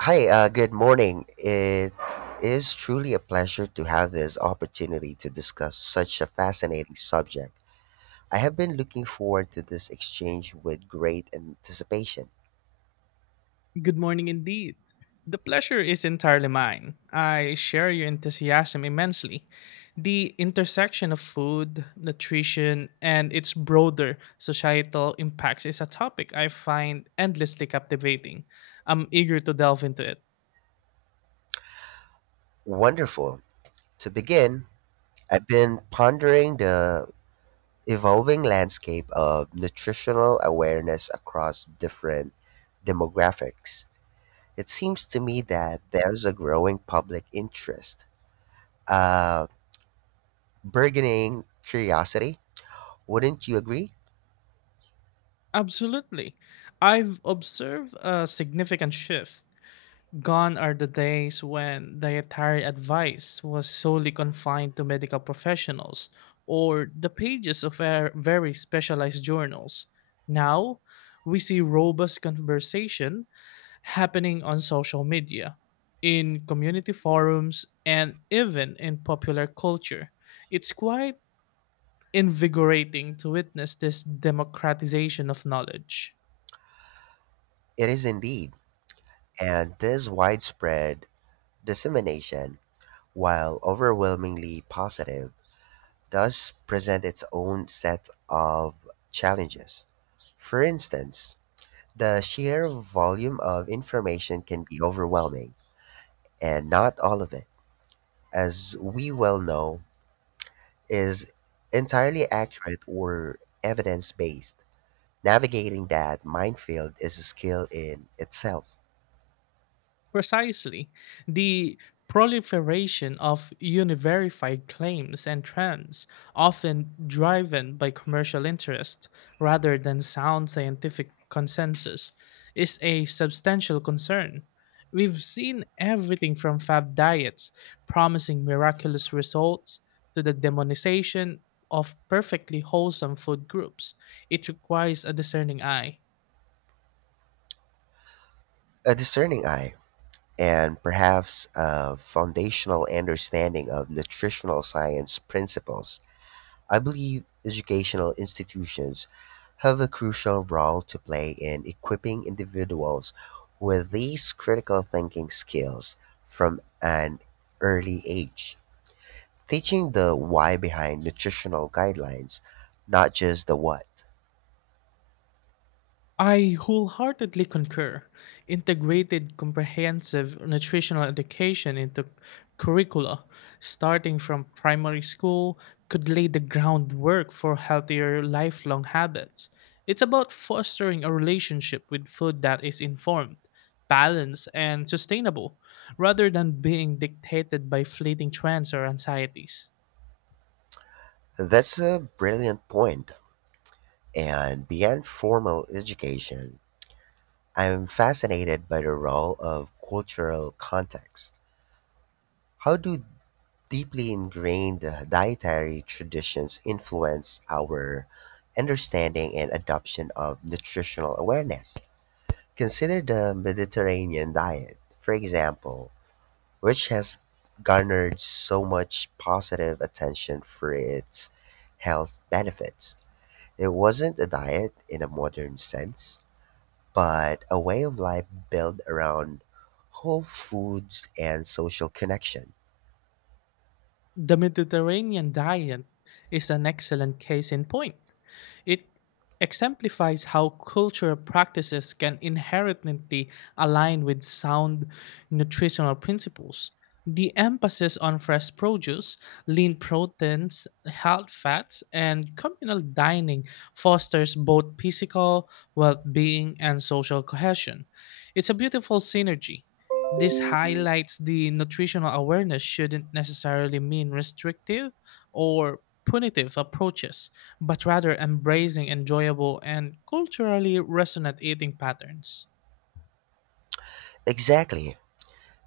Hi, good morning. It is truly a pleasure to have this opportunity to discuss such a fascinating subject. I have been looking forward to this exchange with great anticipation. Good morning indeed. The pleasure is entirely mine. I share your enthusiasm immensely. The intersection of food, nutrition, and its broader societal impacts is a topic I find endlessly captivating. I'm eager to delve into it. Wonderful. To begin, I've been pondering the evolving landscape of nutritional awareness across different demographics. It seems to me that there's a growing public interest, uh, burgeoning curiosity. Wouldn't you agree? Absolutely. I've observed a significant shift. Gone are the days when dietary advice was solely confined to medical professionals or the pages of very specialized journals. Now, we see robust conversation happening on social media, in community forums, and even in popular culture. It's quite invigorating to witness this democratization of knowledge. It is indeed. And this widespread dissemination, while overwhelmingly positive, does present its own set of challenges. For instance, the sheer volume of information can be overwhelming, and not all of it, as we well know, is entirely accurate or evidence based. Navigating that minefield is a skill in itself. Precisely. The proliferation of unverified claims and trends, often driven by commercial interest rather than sound scientific consensus, is a substantial concern. We've seen everything from fad diets promising miraculous results to the demonization of perfectly wholesome food groups. It requires a discerning eye. A discerning eye and perhaps a foundational understanding of nutritional science principles, I believe educational institutions have a crucial role to play in equipping individuals with these critical thinking skills from an early age. Teaching the why behind nutritional guidelines, not just the what. I wholeheartedly concur. Integrated comprehensive nutritional education into curricula, starting from primary school, could lay the groundwork for healthier lifelong habits. It's about fostering a relationship with food that is informed, balanced, and sustainable rather than being dictated by fleeting trends or anxieties. That's a brilliant point. And beyond formal education, I'm fascinated by the role of cultural context. How do deeply ingrained dietary traditions influence our understanding and adoption of nutritional awareness? Consider the Mediterranean diet, for example, which has garnered so much positive attention for its health benefits. It wasn't a diet in a modern sense, but a way of life built around whole foods and social connection. The Mediterranean diet is an excellent case in point. It exemplifies how cultural practices can inherently align with sound nutritional principles. The emphasis on fresh produce, lean proteins, health fats, and communal dining fosters both physical well being and social cohesion. It's a beautiful synergy. This highlights the nutritional awareness shouldn't necessarily mean restrictive or punitive approaches but rather embracing enjoyable and culturally resonant eating patterns. Exactly.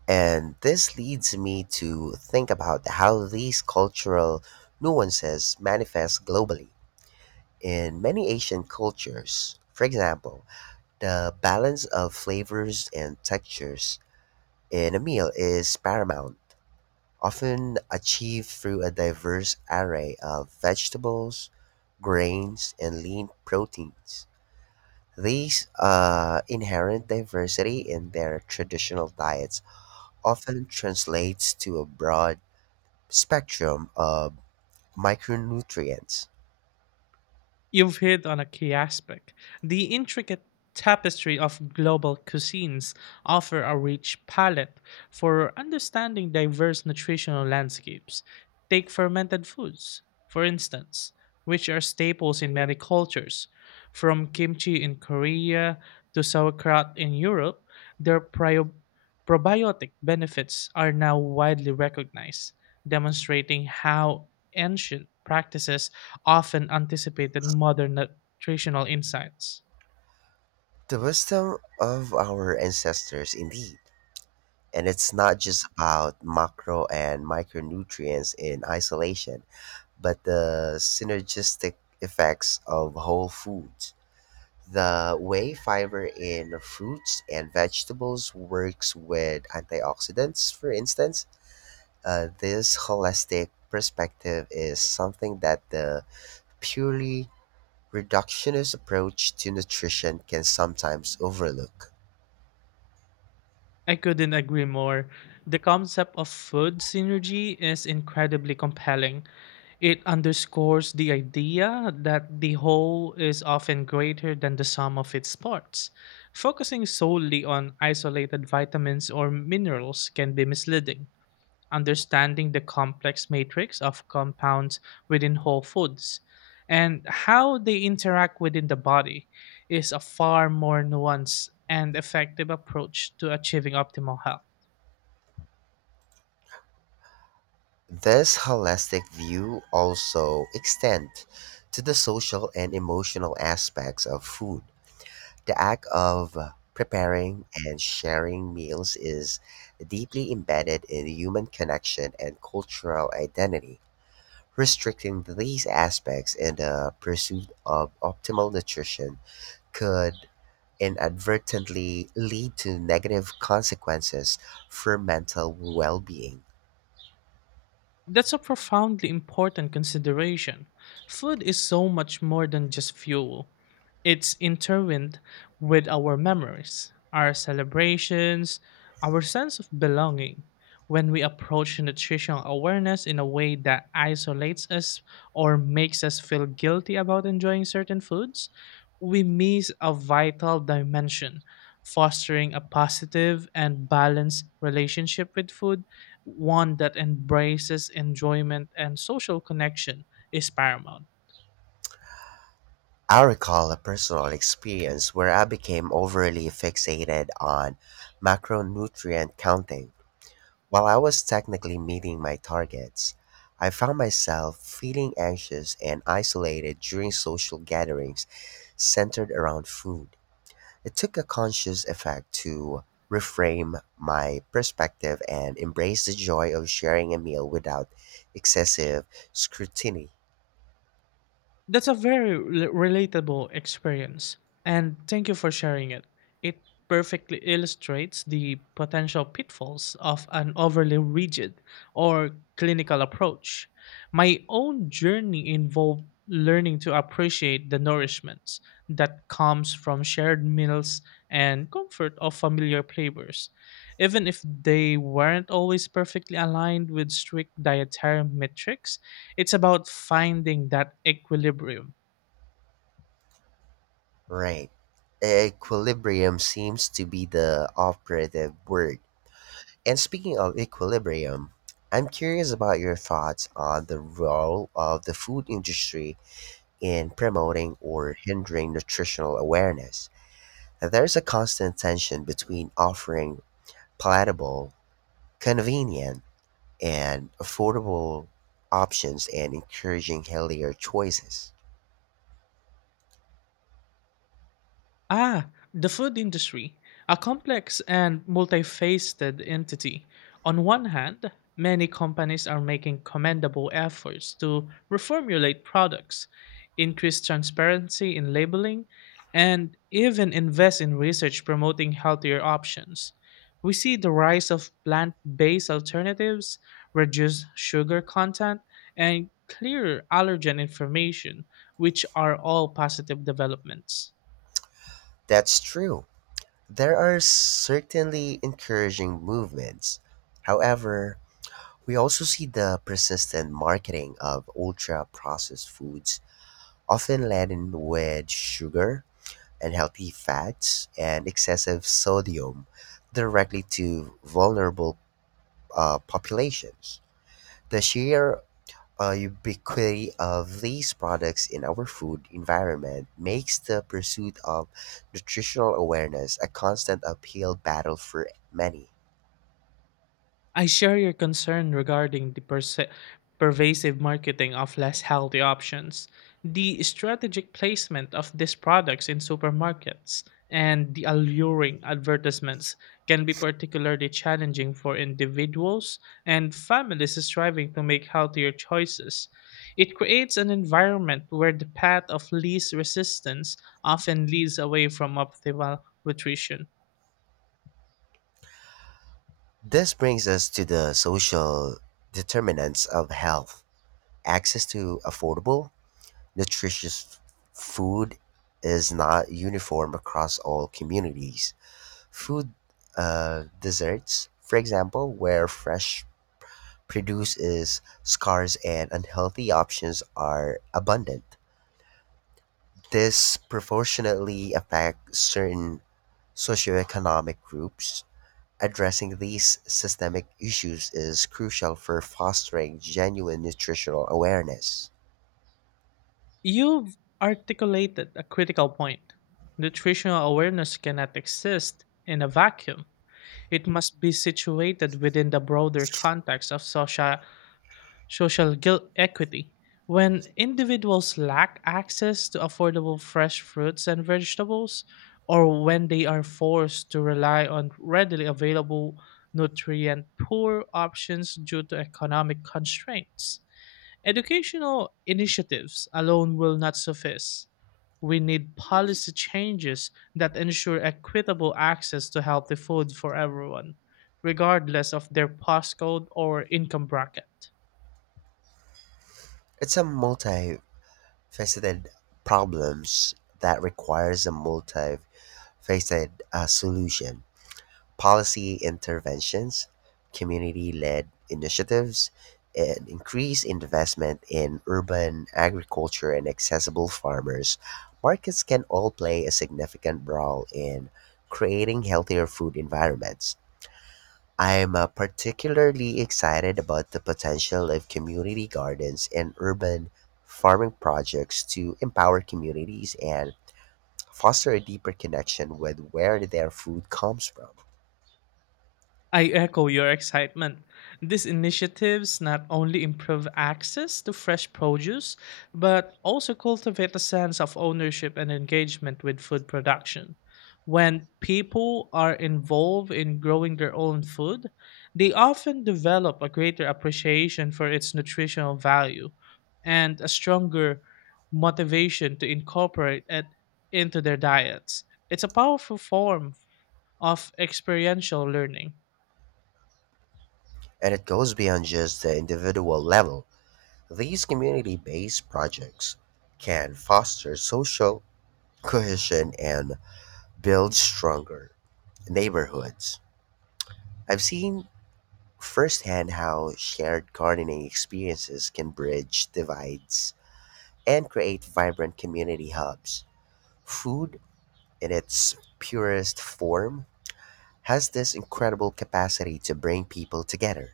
And this leads me to think about how these cultural nuances manifest globally. In many Asian cultures, for example, the balance of flavors and textures in a meal is paramount, often achieved through a diverse array of vegetables, grains, and lean proteins. These inherent diversity in their traditional diets often translates to a broad spectrum of micronutrients. You've hit on a key aspect. The intricate tapestry of global cuisines offer a rich palette for understanding diverse nutritional landscapes. Take fermented foods, for instance, which are staples in many cultures. From kimchi in Korea to sauerkraut in Europe, their probiotic benefits are now widely recognized, demonstrating how ancient practices often anticipated modern nutritional insights. The wisdom of our ancestors, indeed. And it's not just about macro and micronutrients in isolation, but the synergistic effects of whole foods. The way fiber in fruits and vegetables works with antioxidants, for instance, this holistic perspective is something that the purely reductionist approach to nutrition can sometimes overlook. I couldn't agree more. The concept of food synergy is incredibly compelling. It underscores the idea that the whole is often greater than the sum of its parts. Focusing solely on isolated vitamins or minerals can be misleading. Understanding the complex matrix of compounds within whole foods and how they interact within the body is a far more nuanced and effective approach to achieving optimal health. This holistic view also extends to the social and emotional aspects of food. The act of preparing and sharing meals is deeply embedded in human connection and cultural identity. Restricting these aspects in the pursuit of optimal nutrition could inadvertently lead to negative consequences for mental well being. That's a profoundly important consideration. Food is so much more than just fuel. It's intertwined with our memories, our celebrations, our sense of belonging. When we approach nutritional awareness in a way that isolates us or makes us feel guilty about enjoying certain foods, we miss a vital dimension. Fostering a positive and balanced relationship with food, one that embraces enjoyment and social connection, is paramount. I recall a personal experience where I became overly fixated on macronutrient counting. While I was technically meeting my targets, I found myself feeling anxious and isolated during social gatherings centered around food. It took a conscious effort to reframe my perspective and embrace the joy of sharing a meal without excessive scrutiny. That's a very relatable experience, and thank you for sharing it. It perfectly illustrates the potential pitfalls of an overly rigid or clinical approach. My own journey involved learning to appreciate the nourishments that comes from shared meals and comfort of familiar flavors, even if they weren't always perfectly aligned with strict dietary metrics. It's about finding that equilibrium. Right. Equilibrium seems to be the operative word. And speaking of equilibrium, I'm curious about your thoughts on the role of the food industry in promoting or hindering nutritional awareness. There's a constant tension between offering palatable, convenient, and affordable options and encouraging healthier choices. Ah, the food industry, a complex and multifaceted entity. On one hand, many companies are making commendable efforts to reformulate products, increase transparency in labeling, and even invest in research promoting healthier options. We see the rise of plant based alternatives, reduced sugar content, and clearer allergen information, which are all positive developments. That's true. There are certainly encouraging movements. However, we also see the persistent marketing of ultra processed foods, often laden with sugar, unhealthy fats, and excessive sodium, directly to vulnerable populations. The sheer ubiquity of these products in our food environment makes the pursuit of nutritional awareness a constant uphill battle for many. I share your concern regarding the pervasive marketing of less healthy options, the strategic placement of these products in supermarkets, and the alluring advertisements can be particularly challenging for individuals and families striving to make healthier choices. It creates an environment where the path of least resistance often leads away from optimal nutrition. This brings us to the social determinants of health. Access to affordable, nutritious food is not uniform across all communities. Food desserts, for example, where fresh produce is scarce and unhealthy options are abundant. This proportionately affects certain socioeconomic groups. Addressing these systemic issues is crucial for fostering genuine nutritional awareness. You've articulated a critical point. Nutritional awareness cannot exist in a vacuum. It must be situated within the broader context of social guilt equity. When individuals lack access to affordable fresh fruits and vegetables, or when they are forced to rely on readily available nutrient poor options due to economic constraints, educational initiatives alone will not suffice. We need policy changes that ensure equitable access to healthy food for everyone, regardless of their postcode or income bracket. It's a multifaceted problem that requires a multifaceted solution. Policy interventions, community led initiatives, and increased investment in urban agriculture and accessible farmers, markets can all play a significant role in creating healthier food environments. I'm particularly excited about the potential of community gardens and urban farming projects to empower communities and foster a deeper connection with where their food comes from. I echo your excitement. These initiatives not only improve access to fresh produce, but also cultivate a sense of ownership and engagement with food production. When people are involved in growing their own food, they often develop a greater appreciation for its nutritional value and a stronger motivation to incorporate it into their diets. It's a powerful form of experiential learning. And it goes beyond just the individual level. These community based projects can foster social cohesion and build stronger neighborhoods. I've seen firsthand how shared gardening experiences can bridge divides and create vibrant community hubs. Food, in its purest form, has this incredible capacity to bring people together.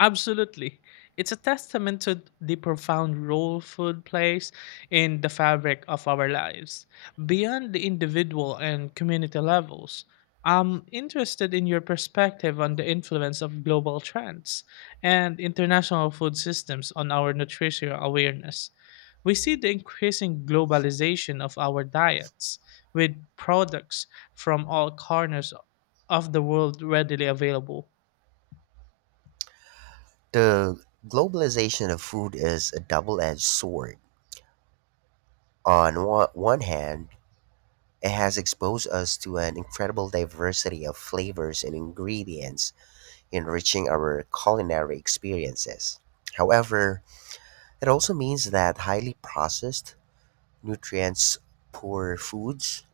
Absolutely. It's a testament to the profound role food plays in the fabric of our lives, beyond the individual and community levels. I'm interested in your perspective on the influence of global trends and international food systems on our nutritional awareness. We see the increasing globalization of our diets, with products from all corners of the world readily available. The globalization of food is a double edged sword. On one hand, it has exposed us to an incredible diversity of flavors and ingredients, enriching our culinary experiences. However, it also means that highly processed, nutrients poor foods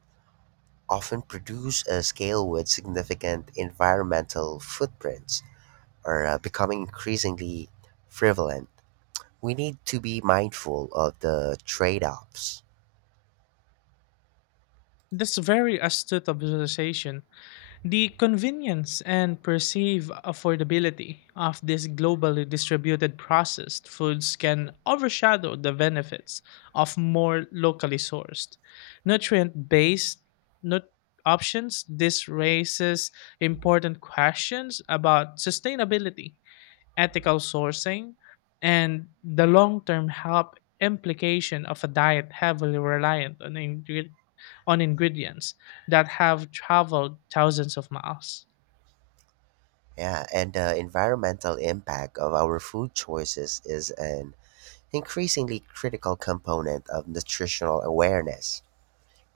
often produce a scale with significant environmental footprints are becoming increasingly prevalent, we need to be mindful of the trade offs. That's very astute observation. The convenience and perceived affordability of this globally distributed processed foods can overshadow the benefits of more locally sourced, nutrient-based nut- options. This raises important questions about sustainability ethical sourcing, and the long term health implication of a diet heavily reliant on, on ingredients that have traveled thousands of miles. Yeah, and the environmental impact of our food choices is an increasingly critical component of nutritional awareness.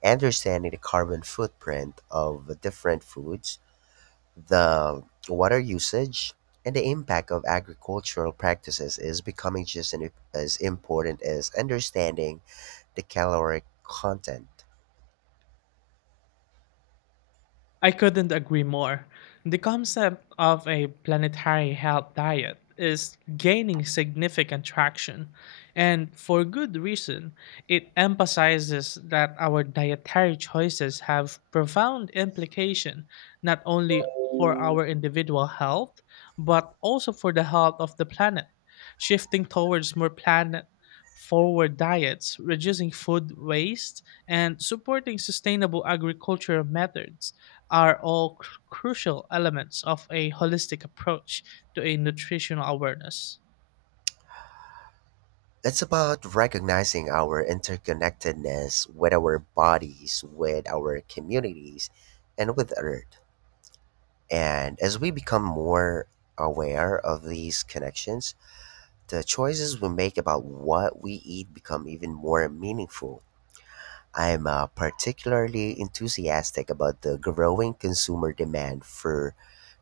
Understanding the carbon footprint of different foods, the water usage, and the impact of agricultural practices is becoming as important as understanding the caloric content. I couldn't agree more. The concept of a planetary health diet is gaining significant traction, and for good reason. It emphasizes that our dietary choices have profound implication not only for our individual health, but also for the health of the planet. Shifting towards more planet forward diets, reducing food waste, and supporting sustainable agricultural methods are all crucial elements of a holistic approach to a nutritional awareness. It's about recognizing our interconnectedness with our bodies, with our communities, and with Earth. And as we become more aware of these connections, the choices we make about what we eat become even more meaningful. I'm particularly enthusiastic about the growing consumer demand for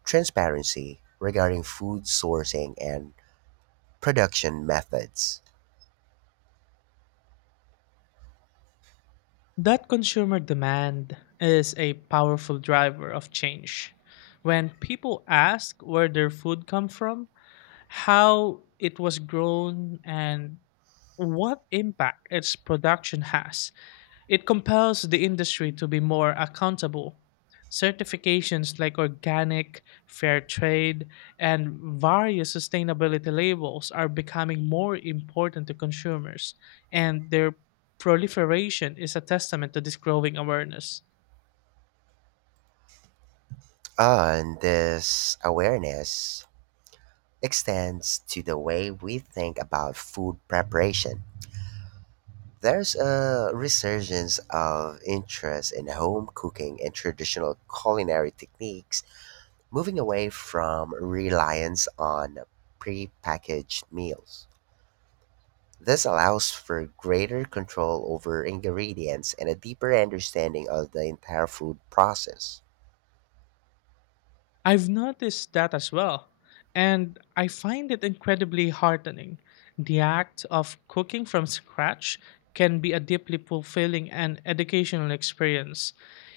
transparency regarding food sourcing and production methods. That consumer demand is a powerful driver of change. When people ask where their food come from, how it was grown and what impact its production has, it compels the industry to be more accountable. Certifications like organic, fair trade, and various sustainability labels are becoming more important to consumers, and their proliferation is a testament to this growing awareness. On this awareness extends to the way we think about food preparation. There's a resurgence of interest in home cooking and traditional culinary techniques, moving away from reliance on prepackaged meals. This allows for greater control over ingredients and a deeper understanding of the entire food process. I've noticed that as well, and I find it incredibly heartening. The act of cooking from scratch can be a deeply fulfilling and educational experience.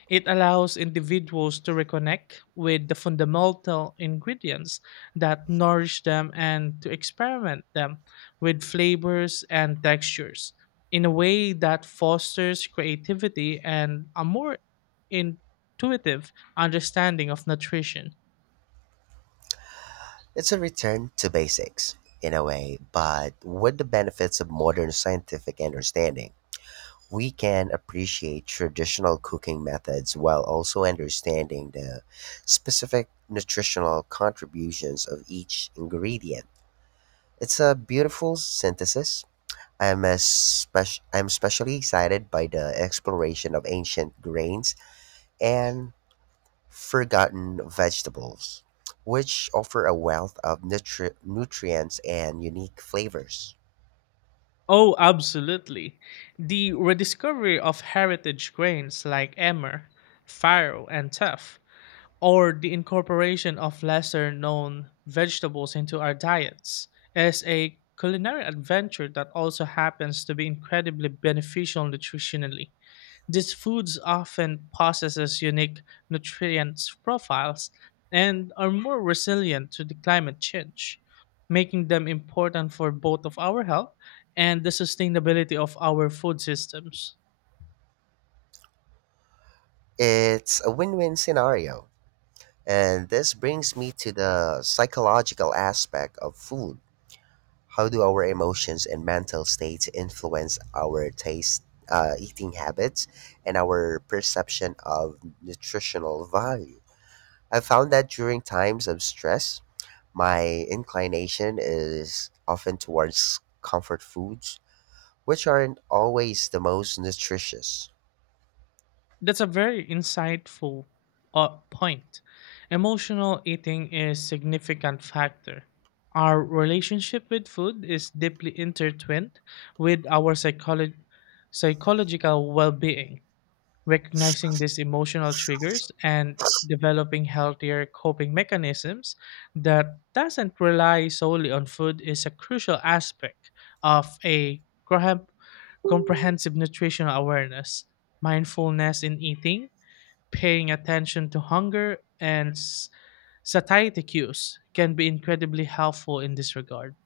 It allows individuals to reconnect with the fundamental ingredients that nourish them and to experiment them with flavors and textures in a way that fosters creativity and a more intuitive understanding of nutrition. It's a return to basics, in a way, but with the benefits of modern scientific understanding. We can appreciate traditional cooking methods while also understanding the specific nutritional contributions of each ingredient. It's a beautiful synthesis. I'm especially excited by the exploration of ancient grains and forgotten vegetables, which offer a wealth of nutrients and unique flavors. Oh, absolutely. The rediscovery of heritage grains like emmer, farro, and tuff or the incorporation of lesser known vegetables into our diets is a culinary adventure that also happens to be incredibly beneficial nutritionally. These foods often possess unique nutrient profiles and are more resilient to the climate change, making them important for both of our health and the sustainability of our food systems. It's a win win scenario. And this brings me to the psychological aspect of food. How do our emotions and mental states influence our taste, eating habits, and our perception of nutritional value? I found that during times of stress, my inclination is often towards comfort foods, which aren't always the most nutritious. That's a very insightful point. Emotional eating is significant factor. Our relationship with food is deeply intertwined with our psychological well-being. Recognizing these emotional triggers and developing healthier coping mechanisms that doesn't rely solely on food is a crucial aspect of a comprehensive nutritional awareness. Mindfulness in eating, paying attention to hunger and satiety cues can be incredibly helpful in this regard.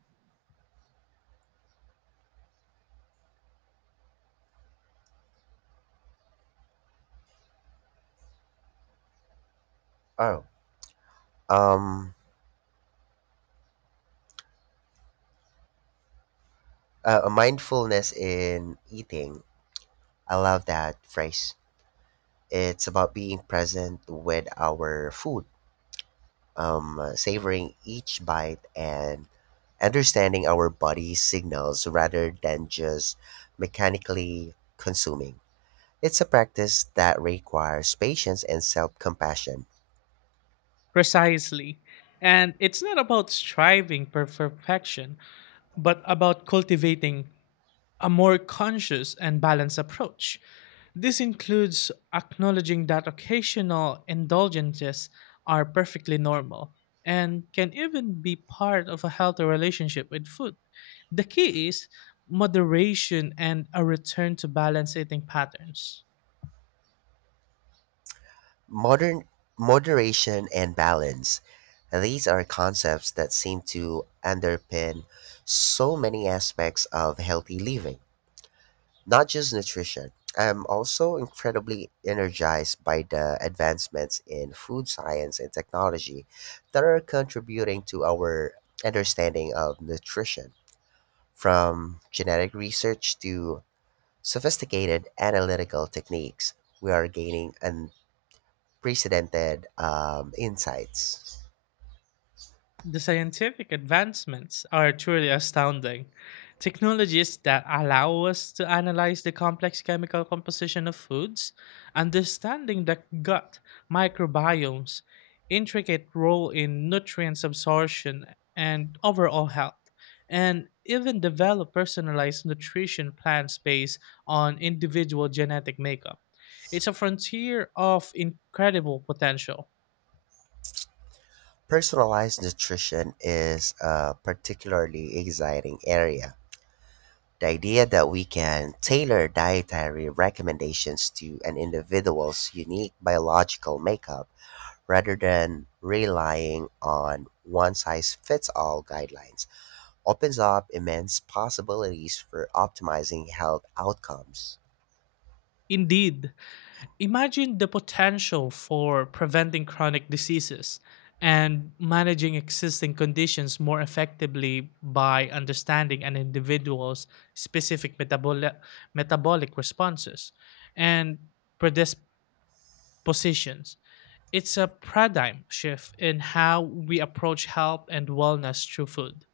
Oh, um, mindfulness in eating. I love that phrase. It's about being present with our food, savoring each bite and understanding our body's signals rather than just mechanically consuming. It's a practice that requires patience and self compassion. Precisely. And it's not about striving for perfection, but about cultivating a more conscious and balanced approach. This includes acknowledging that occasional indulgences are perfectly normal and can even be part of a healthy relationship with food. The key is moderation and a return to balanced eating patterns. Modern moderation and balance. These are concepts that seem to underpin so many aspects of healthy living. Not just nutrition. I'm also incredibly energized by the advancements in food science and technology that are contributing to our understanding of nutrition, from genetic research to sophisticated analytical techniques. We are gaining unprecedented insights. The scientific advancements are truly astounding. Technologies that allow us to analyze the complex chemical composition of foods, understanding the gut microbiome's intricate role in nutrients absorption and overall health, and even develop personalized nutrition plans based on individual genetic makeup. It's a frontier of incredible potential. Personalized nutrition is a particularly exciting area. The idea that we can tailor dietary recommendations to an individual's unique biological makeup rather than relying on one size fits all guidelines opens up immense possibilities for optimizing health outcomes. Indeed, imagine the potential for preventing chronic diseases and managing existing conditions more effectively by understanding an individual's specific metabolic responses and predispositions. It's a paradigm shift in how we approach health and wellness through food.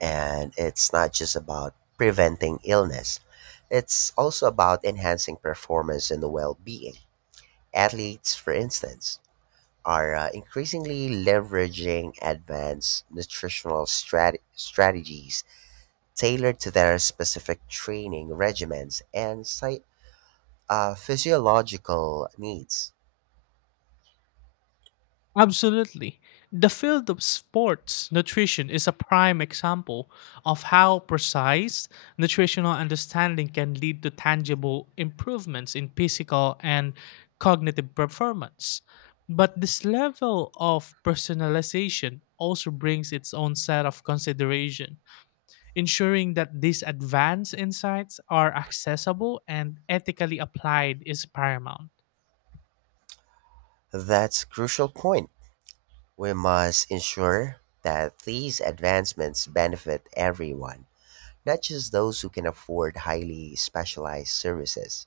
And it's not just about preventing illness, it's also about enhancing performance and well being. Athletes, for instance, are increasingly leveraging advanced nutritional strategies tailored to their specific training regimens and site, physiological needs. Absolutely. The field of sports nutrition is a prime example of how precise nutritional understanding can lead to tangible improvements in physical and cognitive performance. But this level of personalization also brings its own set of consideration, ensuring that these advanced insights are accessible and ethically applied is paramount. That's a crucial point. We must ensure that these advancements benefit everyone, not just those who can afford highly specialized services.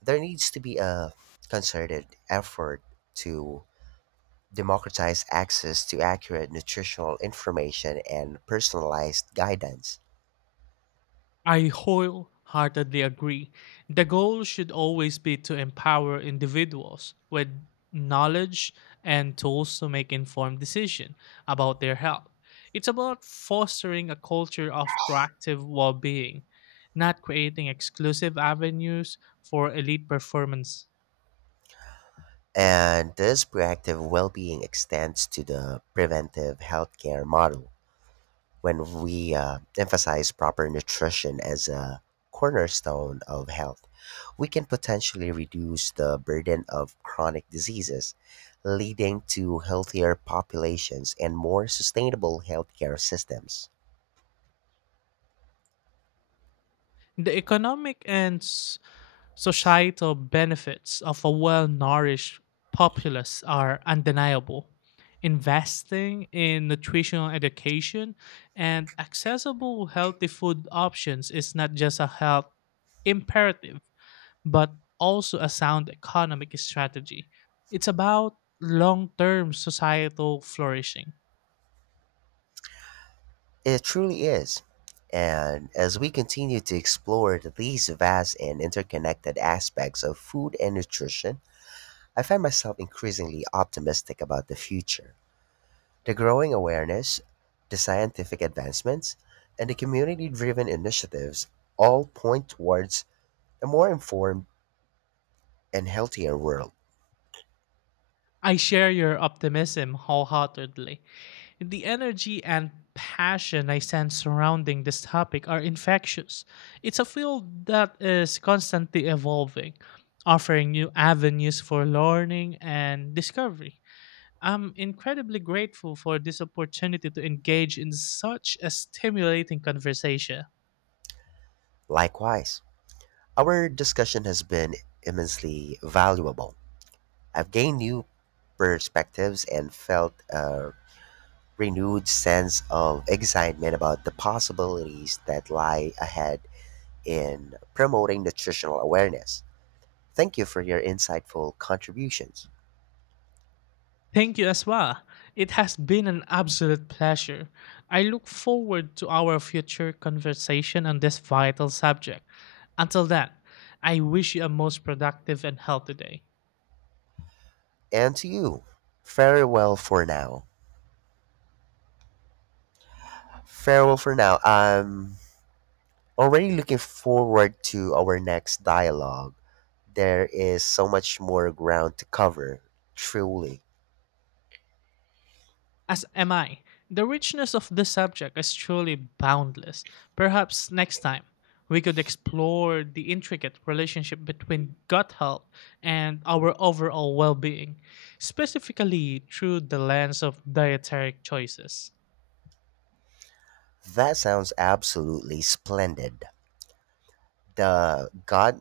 There needs to be a concerted effort to democratize access to accurate nutritional information and personalized guidance. I wholeheartedly agree. The goal should always be to empower individuals with knowledge and tools to make informed decisions about their health. It's about fostering a culture of proactive well being, not creating exclusive avenues for elite performance. And this proactive well being extends to the preventive healthcare model when we emphasize proper nutrition as a cornerstone of health. We can potentially reduce the burden of chronic diseases, leading to healthier populations and more sustainable healthcare systems. The economic and societal benefits of a well nourished populace are undeniable. Investing in nutritional education and accessible healthy food options is not just a health imperative, but also a sound economic strategy. It's about long term societal flourishing. It truly is. And as we continue to explore these vast and interconnected aspects of food and nutrition, I find myself increasingly optimistic about the future. The growing awareness, the scientific advancements, and the community driven initiatives all point towards a more informed and healthier world. I share your optimism wholeheartedly. The energy and passion I sense surrounding this topic are infectious. It's a field that is constantly evolving, offering new avenues for learning and discovery. I'm incredibly grateful for this opportunity to engage in such a stimulating conversation. Likewise, our discussion has been immensely valuable. I've gained new perspectives and felt a renewed sense of excitement about the possibilities that lie ahead in promoting nutritional awareness. Thank you for your insightful contributions. Thank you as well. It has been an absolute pleasure. I look forward to our future conversation on this vital subject. Until then, I wish you a most productive and healthy day. And to you, farewell for now. Farewell for now. Already looking forward to our next dialogue. There is so much more ground to cover, truly. As am I. The richness of this subject is truly boundless. Perhaps next time we could explore the intricate relationship between gut health and our overall well being, specifically through the lens of dietary choices. That sounds absolutely splendid. The gut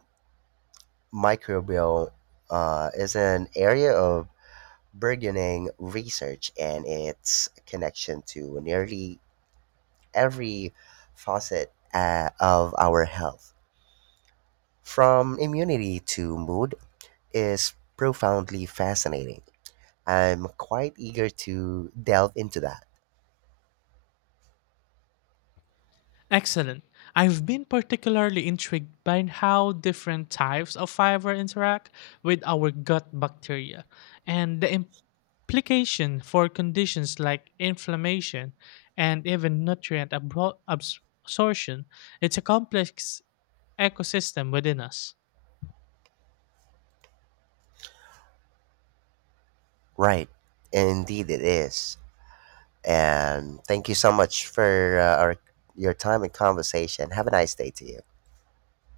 microbiome is an area of burgeoning research and its connection to nearly every facet of our health, from immunity to mood, is profoundly fascinating. I'm quite eager to delve into that. Excellent. I've been particularly intrigued by how different types of fiber interact with our gut bacteria and the implication for conditions like inflammation and even nutrient absorption. It's a complex ecosystem within us. Right. Indeed, it is. And thank you so much for your time and conversation. Have a nice day to you.